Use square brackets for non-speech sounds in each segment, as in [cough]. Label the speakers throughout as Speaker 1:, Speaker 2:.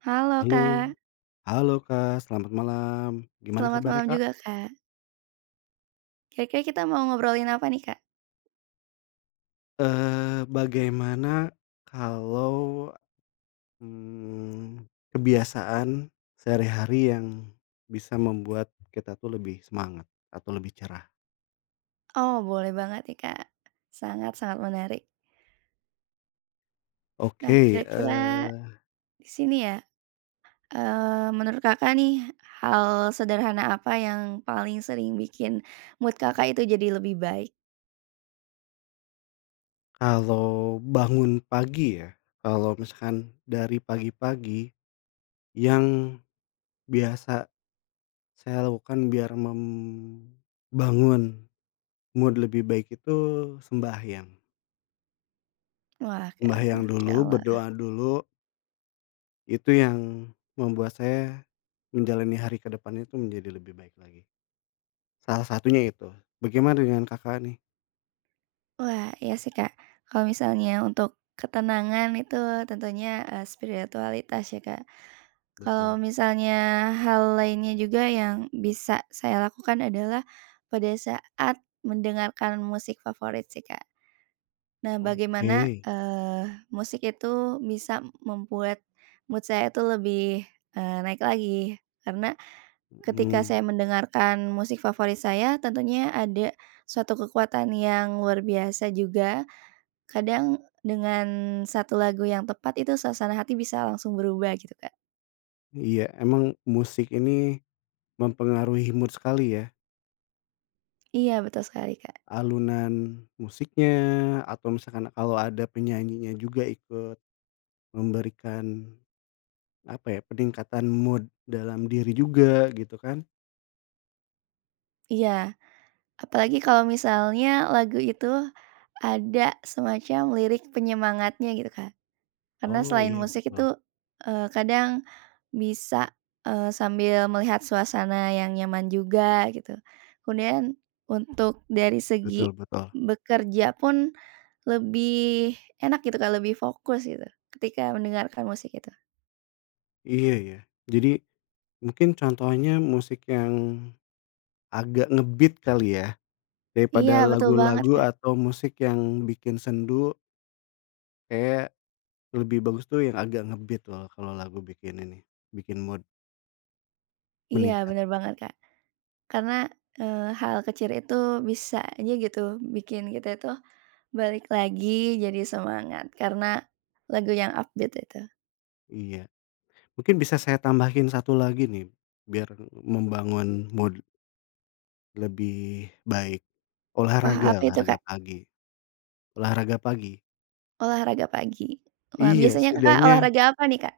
Speaker 1: Halo
Speaker 2: Halo.
Speaker 1: Kak.
Speaker 2: Halo Kak, selamat malam, gimana
Speaker 1: Selamat
Speaker 2: kabarnya
Speaker 1: malam
Speaker 2: Kak?
Speaker 1: juga Kak. Kira-kira, kita mau ngobrolin apa nih Kak?
Speaker 2: Eee, bagaimana kalau. Mmm, kebiasaan sehari-hari yang bisa membuat kita tuh lebih semangat atau lebih cerah?
Speaker 1: Oh, boleh banget nih Kak, sangat-sangat menarik. Nah,
Speaker 2: Oke,
Speaker 1: kira-kira
Speaker 2: eee
Speaker 1: di sini ya, eee, menurut Kakak nih, hal sederhana apa yang paling sering bikin mood Kakak itu jadi lebih baik?
Speaker 2: kalau bangun pagi ya, kalau misalkan dari pagi-pagi yang biasa, saya lakukan biar membangun mood lebih baik itu sembahyang.
Speaker 1: Wah, keren,
Speaker 2: Sembahyang dulu,
Speaker 1: masyaallah.
Speaker 2: berdoa dulu itu yang membuat saya, menjalani hari ke depan itu menjadi lebih baik lagi. Salah satunya itu. Bagaimana dengan Kakak, nih?
Speaker 1: Wah, iya sih, Kak. Kalau misalnya untuk ketenangan itu tentunya, eee, spiritualitas ya, Kak. Kalau
Speaker 2: Betul.
Speaker 1: misalnya hal lainnya juga yang bisa, saya lakukan adalah pada saat mendengarkan musik favorit sih, Kak. Nah, bagaimana,
Speaker 2: Oke.
Speaker 1: eee, musik itu bisa membuat mood saya itu lebih, eee, naik lagi, karena ketika
Speaker 2: Mhm.
Speaker 1: saya mendengarkan musik favorit saya, tentunya ada suatu kekuatan yang luar biasa juga. Kadang dengan satu lagu yang tepat, itu suasana hati bisa langsung berubah gitu, Kak.
Speaker 2: Iya, emang musik ini mempengaruhi mood sekali ya.
Speaker 1: Iya, betul sekali, Kak.
Speaker 2: Alunan musiknya, atau misalkan kalau ada penyanyinya juga ikut memberikan, apa ya, peningkatan mood dalam diri juga gitu kan.
Speaker 1: Iya, apalagi kalau misalnya lagu itu ada semacam lirik penyemangatnya gitu, Kak. Karena
Speaker 2: Oh,
Speaker 1: selain
Speaker 2: iya,
Speaker 1: musik
Speaker 2: betul.
Speaker 1: itu, eee, kadang bisa, eee, sambil melihat suasana yang nyaman juga gitu. Kemudian, untuk dari segi
Speaker 2: Betul betul.
Speaker 1: bekerja pun lebih enak gitu, Kak, lebih fokus gitu ketika mendengarkan musik itu.
Speaker 2: Iya, ya, jadi mungkin contohnya musik yang agak nge-beat kali ya,
Speaker 1: Iya,
Speaker 2: daripada
Speaker 1: betul banget,
Speaker 2: lagu-lagu
Speaker 1: Kak.
Speaker 2: atau musik yang bikin sendu kayak lebih bagus tuh yang agak nge-beat loh, kalau lagu bikin ini, bikin mood
Speaker 1: Iya,
Speaker 2: meningkat.
Speaker 1: bener banget, Kak. Karena, eee, hal kecil itu bisa aja gitu bikin kita itu balik lagi jadi semangat, karena lagu yang update itu.
Speaker 2: Iya, mungkin bisa saya tambahin 1 lagi nih, biar m membangun mood lebih baik.
Speaker 1: Wah,
Speaker 2: Olahraga
Speaker 1: apa itu,
Speaker 2: olahraga
Speaker 1: Kak?
Speaker 2: pagi, olahraga pagi,
Speaker 1: Olahraga pagi. Wah,
Speaker 2: Iya,
Speaker 1: biasanya Kakak
Speaker 2: setidaknya
Speaker 1: olahraga apa nih, Kak?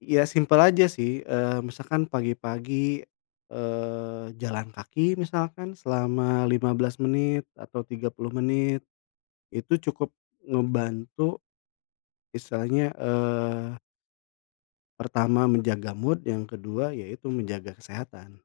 Speaker 2: Ya simpel aja sih. Eee, misalkan pagi-pagi, eee, jalan kaki, misalkan selama 15 menit atau 30 menit, itu cukup ngebantu. Misalnya, eee pertama menjaga mood, yang ke-2 ya itu, menjaga kesehatan.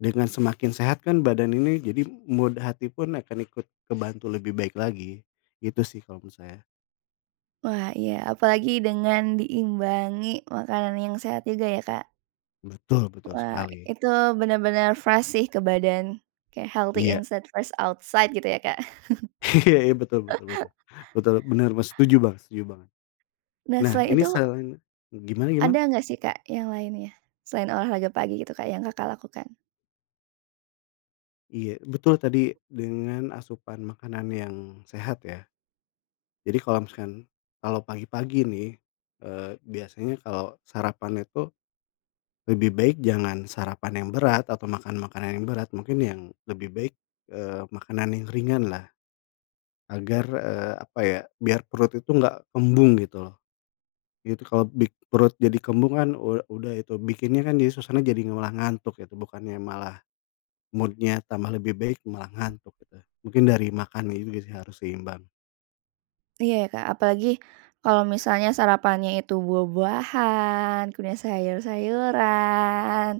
Speaker 2: Dengan semakin sehat kan badan ini, jadi mood hati pun akan ikut kebantu lebih baik lagi. Gitu sih, kalau menurut saya.
Speaker 1: Wah, iya, apalagi dengan diimbangi makanan yang sehat juga ya, Kak.
Speaker 2: Betul betul
Speaker 1: Wah,
Speaker 2: sekali.
Speaker 1: Itu benar-benar fresh sih ke badan, kayak healthy
Speaker 2: Iya.
Speaker 1: inside, fresh outside, gitu ya, Kak.
Speaker 2: Iya, betul betul
Speaker 1: [chuckles]
Speaker 2: betul, betul, bener me setuju banget setuju banget.
Speaker 1: Nah,
Speaker 2: Nah
Speaker 1: selain
Speaker 2: ini
Speaker 1: itu
Speaker 2: selain gimana gimana?
Speaker 1: ada enggak sih, Kak, yang lainnya, selain olahraga pagi gitu, Kak, yang Kakak lakukan?
Speaker 2: Iya, betul tadi dengan asupan makanan yang sehat ya. Jadi kalau misalkan, kalau pagi-pagi nih, eee, biasanya kalau sarapan itu, lebih baik jangan sarapan yang berat atau makan makanan yang berat. Mungkin yang lebih baik, eee, makanan yang ringanlah, agar, eee, apa ya, biar perut itu nggak kembung gitu loh. Itu kalau bik perut jadi kembung kan, u udah itu bikinnya kan, jadi suasana, jadi malah ngantuk gitu, bukannya malah mood-nya tambah lebih baik, malah ngantuk gitu. Mungkin dari makannya juga sih harus seimbang.
Speaker 1: Iya, ya, Kak, apalagi kalau misalnya sarapannya itu buah-buahan, kemudian sayur-sayuran,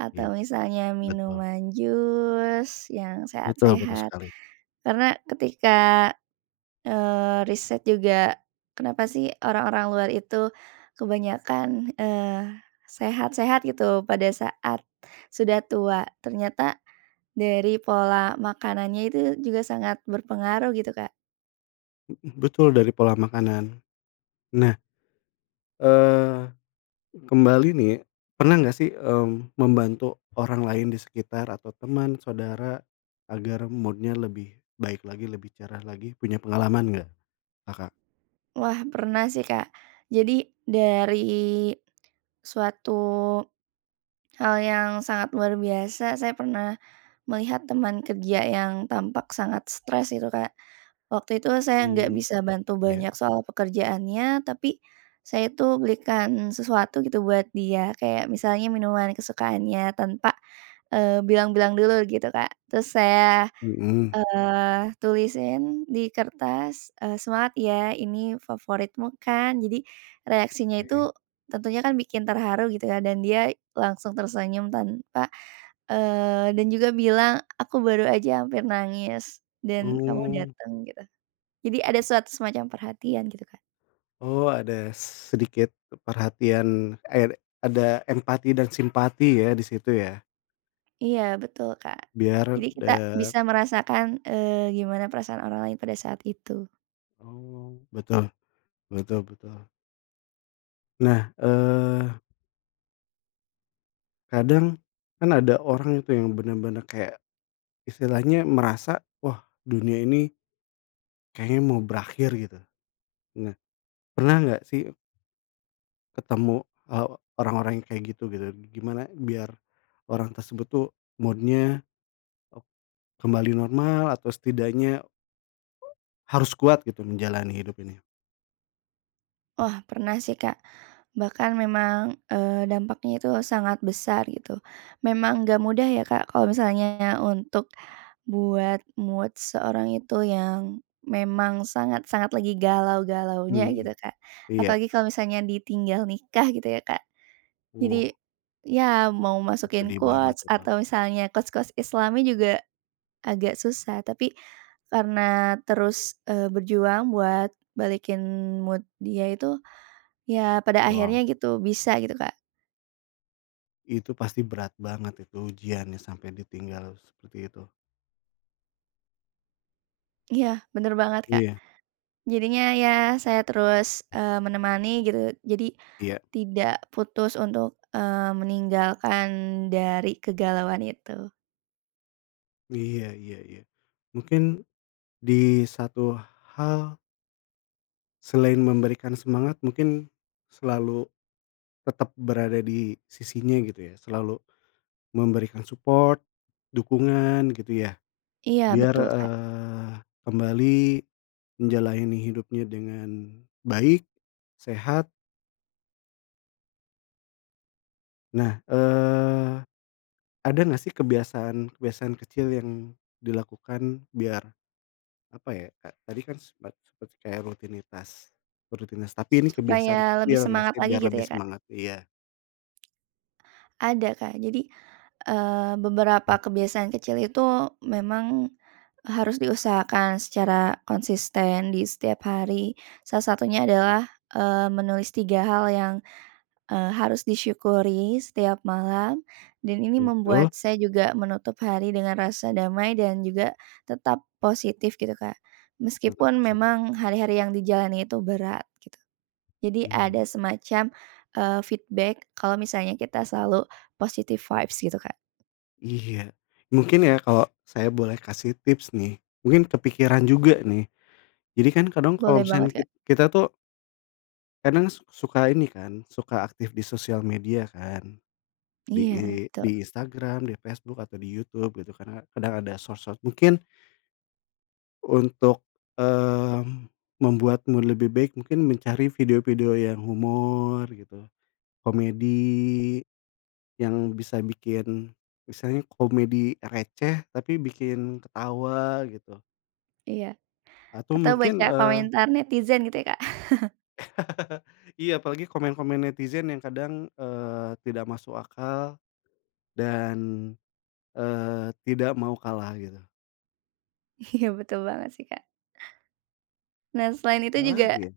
Speaker 1: atau
Speaker 2: Ya.
Speaker 1: misalnya
Speaker 2: Betul.
Speaker 1: minuman jus yang
Speaker 2: Betul betul
Speaker 1: sehat-sehat.
Speaker 2: sekali.
Speaker 1: Karena ketika, eee, riset juga, kenapa sih, orang-orang luar itu kebanyakan, eee, sehat-sehat gitu pada saat sudah tua? Ternyata dari pola makanannya itu juga sangat berpengaruh gitu, Kak.
Speaker 2: Mhm, betul dari pola makanan. Nah, eee, kembali nih, pernah nggak sih, mmm, membantu orang lain di sekitar atau teman, saudara, agar mood-nya lebih baik lagi, lebih cerah lagi? Punya pengalaman nggak, Kakak?
Speaker 1: Wah, pernah sih, Kak. Jadi, dari suatu hal yang sangat luar biasa, saya pernah melihat teman kerja yang tampak sangat stres itu, Kak. Waktu itu saya nggak
Speaker 2: Mmm,
Speaker 1: bisa bantu
Speaker 2: iya.
Speaker 1: banyak soal pekerjaannya, tapi saya itu berikan sesuatu gitu buat dia, kayak misalnya minuman kesukaannya tanpa, eee, bilang-bilang dulu gitu, Kak. Terus saya,
Speaker 2: Mhm.
Speaker 1: eee, tulisin di kertas, eee, "Semangat ya, ini favoritmu kan." Jadi reaksinya
Speaker 2: Oke.
Speaker 1: itu, tentunya kan bikin terharu gitu ya, dan dia langsung tersenyum, tanpa, eee, dan juga bilang, "Aku baru aja hampir nangis, dan kamu
Speaker 2: Oh.
Speaker 1: dateng." Gitu. Jadi ada suatu semacam perhatian gitu, Kak.
Speaker 2: Oh, ada sedikit perhatian, aede ada empati dan simpati ya, di situ ya.
Speaker 1: Iya, betul, Kak.
Speaker 2: Biar,
Speaker 1: Jadi kita
Speaker 2: dat
Speaker 1: bisa merasakan, eee, gimana perasaan orang lain pada saat itu.
Speaker 2: Oh, betul, betul betul. Nah, eee kadang kan ada orang itu yang benar-benar kayak istilahnya merasa, wah dunia ini kayaknya mau berakhir gitu. Nah, pernah nggak sih ketemu, eee, orang-orang yang kayak gitu gitu? Gimana biar orang tersebut tuh mood-nya, oh, kembali normal atau setidaknya, eee, harus kuat gitu menjalani hidup ini?
Speaker 1: Wah, pernah sih, Kak. Bahkan memang, eee, dampaknya itu sangat besar gitu. Memang enggak mudah ya, Kak, kalau misalnya untuk buat mood seorang itu yang memang sangat-sangat lagi galau-galaunya gitu,
Speaker 2: Mhm.
Speaker 1: Kak.
Speaker 2: Iya.
Speaker 1: Apalagi kalau misalnya ditinggal nikah gitu ya, Kak. Jadi,
Speaker 2: Oh.
Speaker 1: ya mau
Speaker 2: Oh,
Speaker 1: masukin
Speaker 2: sedih banget
Speaker 1: quotes
Speaker 2: tuh, Kak.
Speaker 1: atau misalnya quotes-quotes islami juga agak susah. Tapi karena terus, eee, berjuang buat balikin mood dia itu, ya pada
Speaker 2: Wow.
Speaker 1: akhirnya gitu, bisa gitu, Kak.
Speaker 2: Itu pasti berat banget, itu ujiannya sampai ditinggal seperti itu.
Speaker 1: Iya, bener banget, Kak.
Speaker 2: Iya.
Speaker 1: Jadinya ya, saya terus, eee, menemani gitu, jadi
Speaker 2: Iya.
Speaker 1: tidak putus untuk, eee, meninggalkan dari kegalauan itu.
Speaker 2: Iya iya iya. Mungkin di satu hal selain memberikan semangat, mungkin selalu tetap berada di sisinya gitu ya, selalu memberikan support, dukungan gitu ya,
Speaker 1: Iya,
Speaker 2: biar,
Speaker 1: betul, Kak.
Speaker 2: eee, kembali menjalani hidupnya dengan baik, sehat. Nah, eee, ada nggak sih kebiasaan-kebiasaan kecil yang dilakukan, biar apa ya, Kak, tadi kan sepet seperti kayak rutinitas, rutinitas,
Speaker 1: S
Speaker 2: tapi ini kebiasaan
Speaker 1: supaya lebih
Speaker 2: kecil nggak
Speaker 1: semangat
Speaker 2: sih,
Speaker 1: lagi
Speaker 2: biar
Speaker 1: gitu
Speaker 2: lebih
Speaker 1: ya, Kak.
Speaker 2: semangat? Iya
Speaker 1: Ada, Kak. Jadi, eee, beberapa kebiasaan kecil itu, memang harus diusahakan secara konsisten di setiap hari. Salah satunya adalah, eee, menulis 3 hal yang, eee, harus disyukuri setiap malam, dan ini membuat
Speaker 2: Betul.
Speaker 1: saya juga menutup hari dengan rasa damai dan juga tetap positif gitu, Kak.
Speaker 2: Tetap
Speaker 1: Meskipun
Speaker 2: positif.
Speaker 1: memang hari-hari yang dijalani itu berat gitu, Jadi ada
Speaker 2: Mmm.
Speaker 1: semacam, eee, feedback kalau misalnya kita selalu positive vibes gitu, Kak.
Speaker 2: Iya, mungkin ya, kalo, saya boleh kasih tips nih, mungkin kepikiran juga nih. Jadi kan kadang kalo
Speaker 1: Boleh banget,
Speaker 2: misalkan
Speaker 1: Kak.
Speaker 2: kit-kita tuh kadang su suka ini kan, suka aktif di sosial media kan, di I
Speaker 1: Iya, tuh.
Speaker 2: di Instagram, di Facebook, atau di YouTube gitu, karena kadang ada sosok mungkin untuk, eee, membuatmu lebih baik, mungkin mencari video-video yang humor gitu, komedi yang bisa bikin, misalnya komedi receh, tapi bikin ketawa gitu.
Speaker 1: Iya,
Speaker 2: Atau
Speaker 1: atau baca
Speaker 2: mungkin, eee
Speaker 1: komentar netizen gitu ya, Kak. [chuckles]
Speaker 2: [chuckles] Iya, apalagi komen-komen netizen yang kadang, eee, tidak masuk akal dan, eee, tidak mau kalah gitu.
Speaker 1: Iya, betul banget sih, Kak. Nah, selain itu
Speaker 2: Ada lagi
Speaker 1: juga
Speaker 2: ya.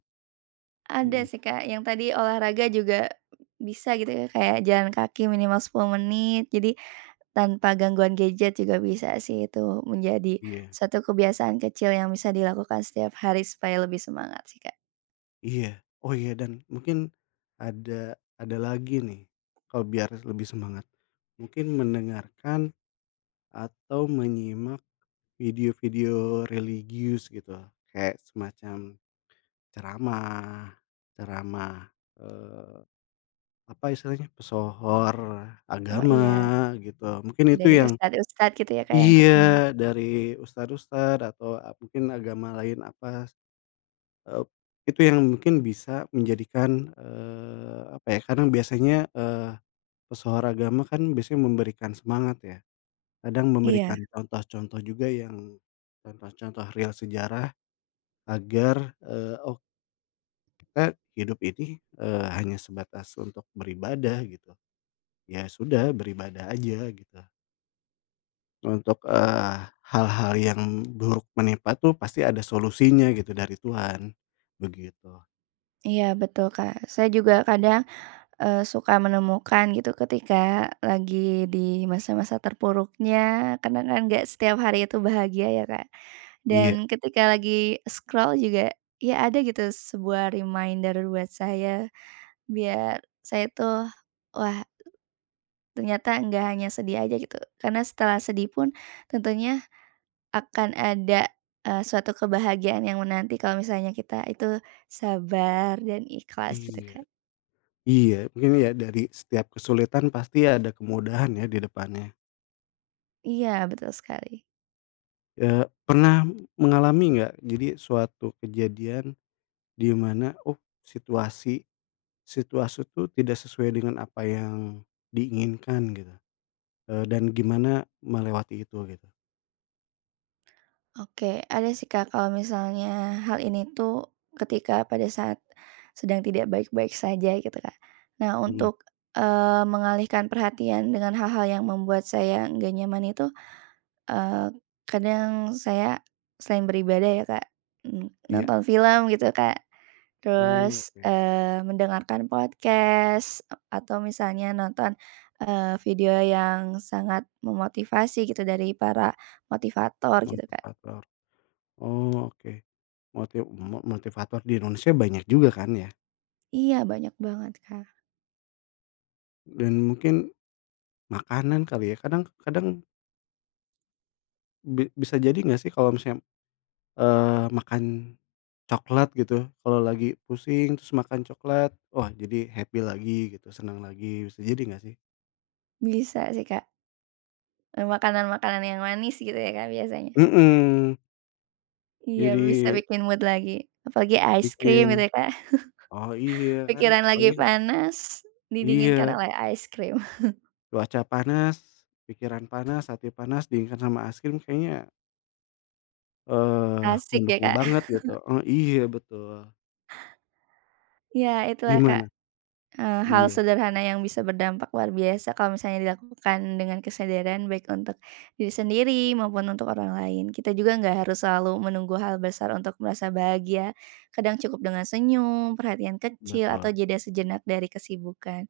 Speaker 1: ada
Speaker 2: Mmm.
Speaker 1: sih, Kak, yang tadi olahraga juga bisa gitu ya, kayak jalan kaki minimal 10 menit. Jadi tanpa gangguan gadget juga bisa sih, itu menjadi
Speaker 2: Iya.
Speaker 1: satu kebiasaan kecil yang bisa dilakukan setiap hari supaya lebih semangat, sih Kak.
Speaker 2: Iya. Oh iya, dan mungkin ada ada lagi nih, kalo biar lebih semangat. Mungkin mendengarkan atau menyimak video-video religius gitu, kayak semacam ceramah, ceramah, eee, apa istilahnya, pesohor
Speaker 1: Oh
Speaker 2: agama
Speaker 1: iya.
Speaker 2: gitu, mungkin itu
Speaker 1: Dari
Speaker 2: yang
Speaker 1: ustad-ustad gitu ya, Kak, yang terkenal.
Speaker 2: iya, dari ustad-ustad atau ap mungkin agama lain, apa s eee, itu yang mungkin bisa menjadikan, eee, apa ya, karena biasanya, eee, pesohor agama kan biasanya memberikan semangat ya, kadang
Speaker 1: Iya.
Speaker 2: memberikan contoh-contoh juga, yang contoh-contoh real sejarah agar, eee, oh. Kita hidup ini, eee, hanya sebatas untuk beribadah gitu, ya sudah beribadah aja, gitu. Untuk, eee, hal-hal yang buruk menimpa tuh, pasti ada solusinya gitu dari Tuhan begitu.
Speaker 1: Iya, betul, Kak. Saya juga kadang, eee, suka menemukan, gitu, ketika lagi di masa-masa terpuruknya, karena kan nggak setiap hari itu bahagia ya, Kak.
Speaker 2: Iya.
Speaker 1: Dan ketika lagi scroll juga, ya ada gitu sebuah reminder buat saya, biar saya itu, wah. Ternyata nggak hanya sedih aja gitu. Karena setelah sedih pun tentunya akan ada, eee, suatu kebahagiaan yang menanti kalau misalnya kita itu sabar dan ikhlas gitu
Speaker 2: Iya.
Speaker 1: Kak.
Speaker 2: Iya, gini ya, dari setiap kesulitan pasti ada kemudahan ya, di depannya.
Speaker 1: Iya, betul sekali.
Speaker 2: Eee, pernah mengalami nggak, jadi suatu kejadian di mana, oh, situasi, situasi tuh tidak sesuai dengan apa yang diinginkan gitu, eee, dan gimana melewati itu gitu?
Speaker 1: Oke, ada sih, Kak. Kalau misalnya hal ini tuh, ketika pada saat sedang tidak baik-baik saja gitu, Kak. Nah,
Speaker 2: Mhm.
Speaker 1: untuk, eee, mengalihkan perhatian dengan hal-hal yang membuat saya nggak nyaman itu, eee, kadang saya selain beribadah ya, Kak, mmm,
Speaker 2: Iya.
Speaker 1: nonton film gitu, Kak,
Speaker 2: Oh,
Speaker 1: terus,
Speaker 2: oke.
Speaker 1: eee, mendengarkan podcast, eee, atau misalnya nonton, eee, video yang sangat memotivasi gitu dari para motivator gitu, Kak.
Speaker 2: Motivator. Oh oke, motiv mo motivator di Indonesia banyak juga kan ya.
Speaker 1: Iya, banyak banget Kak.
Speaker 2: Dan mungkin makanan kali ya, kadang kadang Bi bisa jadi nggak sih, kalau misalnya, eee, makan coklat gitu, kalo lagi pusing, terus makan coklat, wah jadi happy lagi gitu, senang lagi. Bisa jadi nggak sih?
Speaker 1: Bisa sih, Kak. Eee, makanan-makanan yang manis gitu ya, Kak, biasanya.
Speaker 2: Mhm.
Speaker 1: Iya, bisa
Speaker 2: Jadi
Speaker 1: bikin mood lagi, apalagi ice
Speaker 2: bikin
Speaker 1: cream gitu ya, Kak.
Speaker 2: oh iya,
Speaker 1: [chuckles]
Speaker 2: kan
Speaker 1: Pikiran lagi
Speaker 2: apalagi ka
Speaker 1: panas didinginkan
Speaker 2: Iya.
Speaker 1: oleh ice cream. [chuckles]
Speaker 2: Cuaca panas, pikiran panas, hati panas, dinginkan sama es krim, kayaknya eee,
Speaker 1: Asik ya,
Speaker 2: mendukung
Speaker 1: Kak.
Speaker 2: banget gitu, eee
Speaker 1: [chuckles]
Speaker 2: iya, betul.
Speaker 1: Ya, itulah, Kak.
Speaker 2: Gimana?
Speaker 1: Eee, hal
Speaker 2: Iya.
Speaker 1: sederhana yang bisa berdampak luar biasa, kalau misalnya dilakukan dengan kesadaran, baik untuk diri sendiri, maupun untuk orang lain. Kita juga nggak harus selalu menunggu hal besar untuk merasa bahagia. Kadang cukup dengan senyum, perhatian kecil,
Speaker 2: Betul.
Speaker 1: atau jeda sejenak dari kesibukan.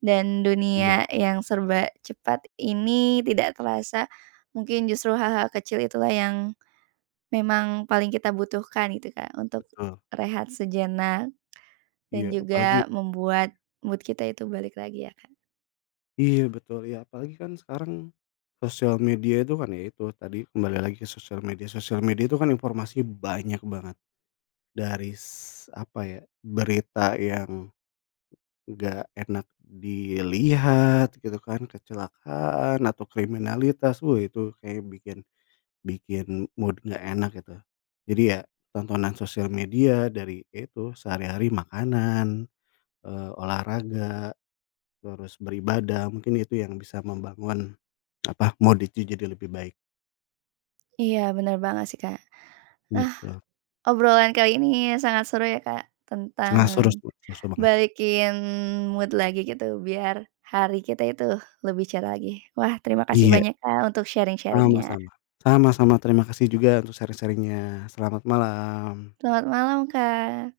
Speaker 1: Dan
Speaker 2: Iya.
Speaker 1: dunia yang serba cepat ini, tidak terasa. Mungkin justru hal-hal kecil itulah, yang memang paling kita butuhkan, gitu Kak, untuk
Speaker 2: Betul.
Speaker 1: rehat sejenak.
Speaker 2: Iya,
Speaker 1: Dan
Speaker 2: apalagi
Speaker 1: juga membuat mood kita itu balik lagi ya Kak.
Speaker 2: Iya, betul iya. Apalagi kan sekarang sosial media tuh kan ya itu, tadi kembali lagi, ke sosial media, sosial media kan informasi banyak banget. Dari s apa ya, berita yang nggak enak dilihat gitu kan, kecelakaan, atau kriminalitas. Wih, itu, kayak bikin, bikin mood nggak enak gitu. Jadi, ya tontonan sosial media dari, ya itu sehari-hari makanan, eee, olahraga, terus beribadah, mungkin itu yang bisa membangun, apa, mood itu jadi lebih baik.
Speaker 1: Iya, bener banget sih, Kak. Ah,
Speaker 2: Gitu.
Speaker 1: obrolan kali ini sangat seru ya Kak, tentang
Speaker 2: Sangat seru tuh, su su banget.
Speaker 1: balikin mood lagi, gitu biar hari kita itu lebih cerah lagi. Wah, terima kasih
Speaker 2: Iya.
Speaker 1: banyak Kak, untuk sharing-sharing-nya.
Speaker 2: Sama-sama, sama-sama, terima kasih juga untuk sharing-sharing-nya. Selamat malam.
Speaker 1: Selamat malam, Kak.